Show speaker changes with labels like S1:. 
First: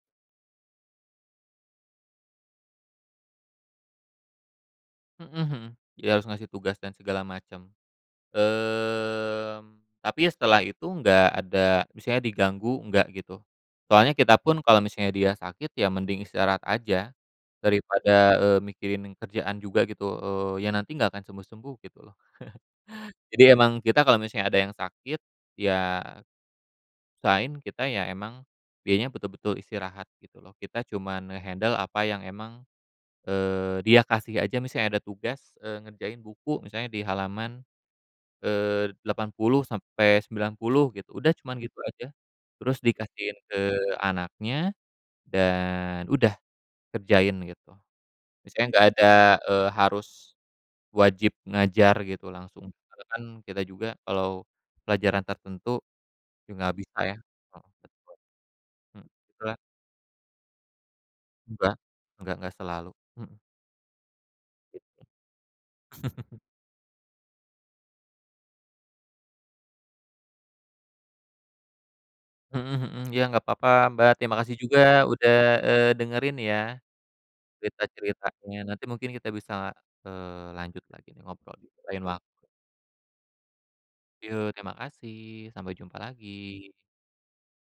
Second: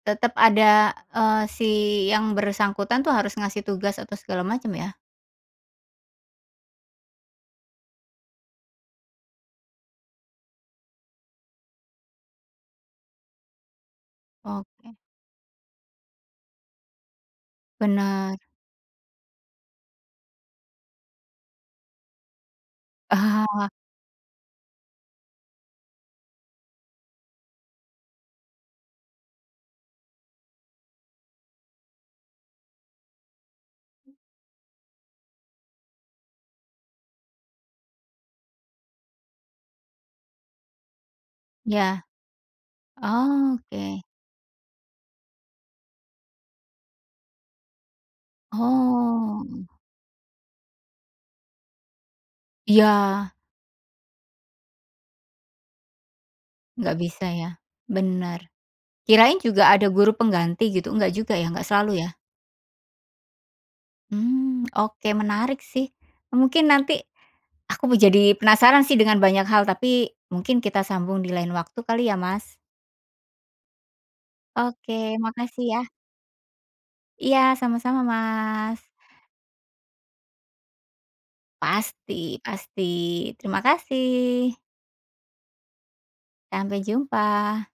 S1: Tetep ada, eee, si yang bersangkutan tuh harus ngasih tugas atau segala macem ya?
S2: Mhm mhm. Dia harus ngasih tugas dan segala macem. Mmm, tapi ya setelah itu nggak ada misalnya diganggu, enggak gitu. Soalnya kita pun kalau
S1: Oke.
S2: misalnya dia sakit, ya mending istirahat aja. Daripada,
S1: Benar.
S2: eee, mikirin kerjaan juga gitu, eee, ya nanti nggak akan sembuh-sembuh gitu loh. Jadi
S1: Ah.
S2: emang kita kalau misalnya ada yang sakit, ya usahain kita ya emang dianya betul-betul istirahat gitu loh. Kita cuma nge-handle apa yang emang, eee, dia kasih aja. Misalnya ada tugas, eee, ngerjain buku misalnya di halaman, eee, 80-90 gitu, udah cuman gitu
S1: Ya.
S2: aja. Terus dikasihin ke
S1: Oke.
S2: anaknya, dan udah kerjain gitu. Misalnya nggak ada,
S1: Oh.
S2: eee, harus wajib ngajar gitu langsung. Karena kan
S1: Iya.
S2: kita juga kalau pelajaran tertentu juga nggak
S1: Nggak
S2: bisa ya.
S1: bisa ya.
S2: Heeh, betul.
S1: Bener.
S2: Hmm,
S1: Kirain
S2: la
S1: juga ada guru pengganti gitu, nggak juga ya, nggak
S2: Nggak.
S1: selalu ya?
S2: Nggak nggak selalu, mhm.
S1: Hmm,
S2: Gitu.
S1: oke. Menarik sih, mungkin nanti aku mau jadi penasaran sih dengan banyak hal, tapi mungkin kita sambung di lain waktu kali ya Mas.
S2: Mhm mhm. Ya nggak papa Mbak. Terima kasih juga
S1: Oke
S2: udah,
S1: makasih ya.
S2: eee, dengerin ya
S1: Iya, sama-sama
S2: cerita-ceritanya.
S1: Mas.
S2: Nanti mungkin kita bisa, eee, lanjut lagi nih ngobrol di lain
S1: Pasti
S2: waktu.
S1: pasti. Terima
S2: Yok,
S1: kasih.
S2: terima kasih sampai jumpa lagi.
S1: Sampai jumpa.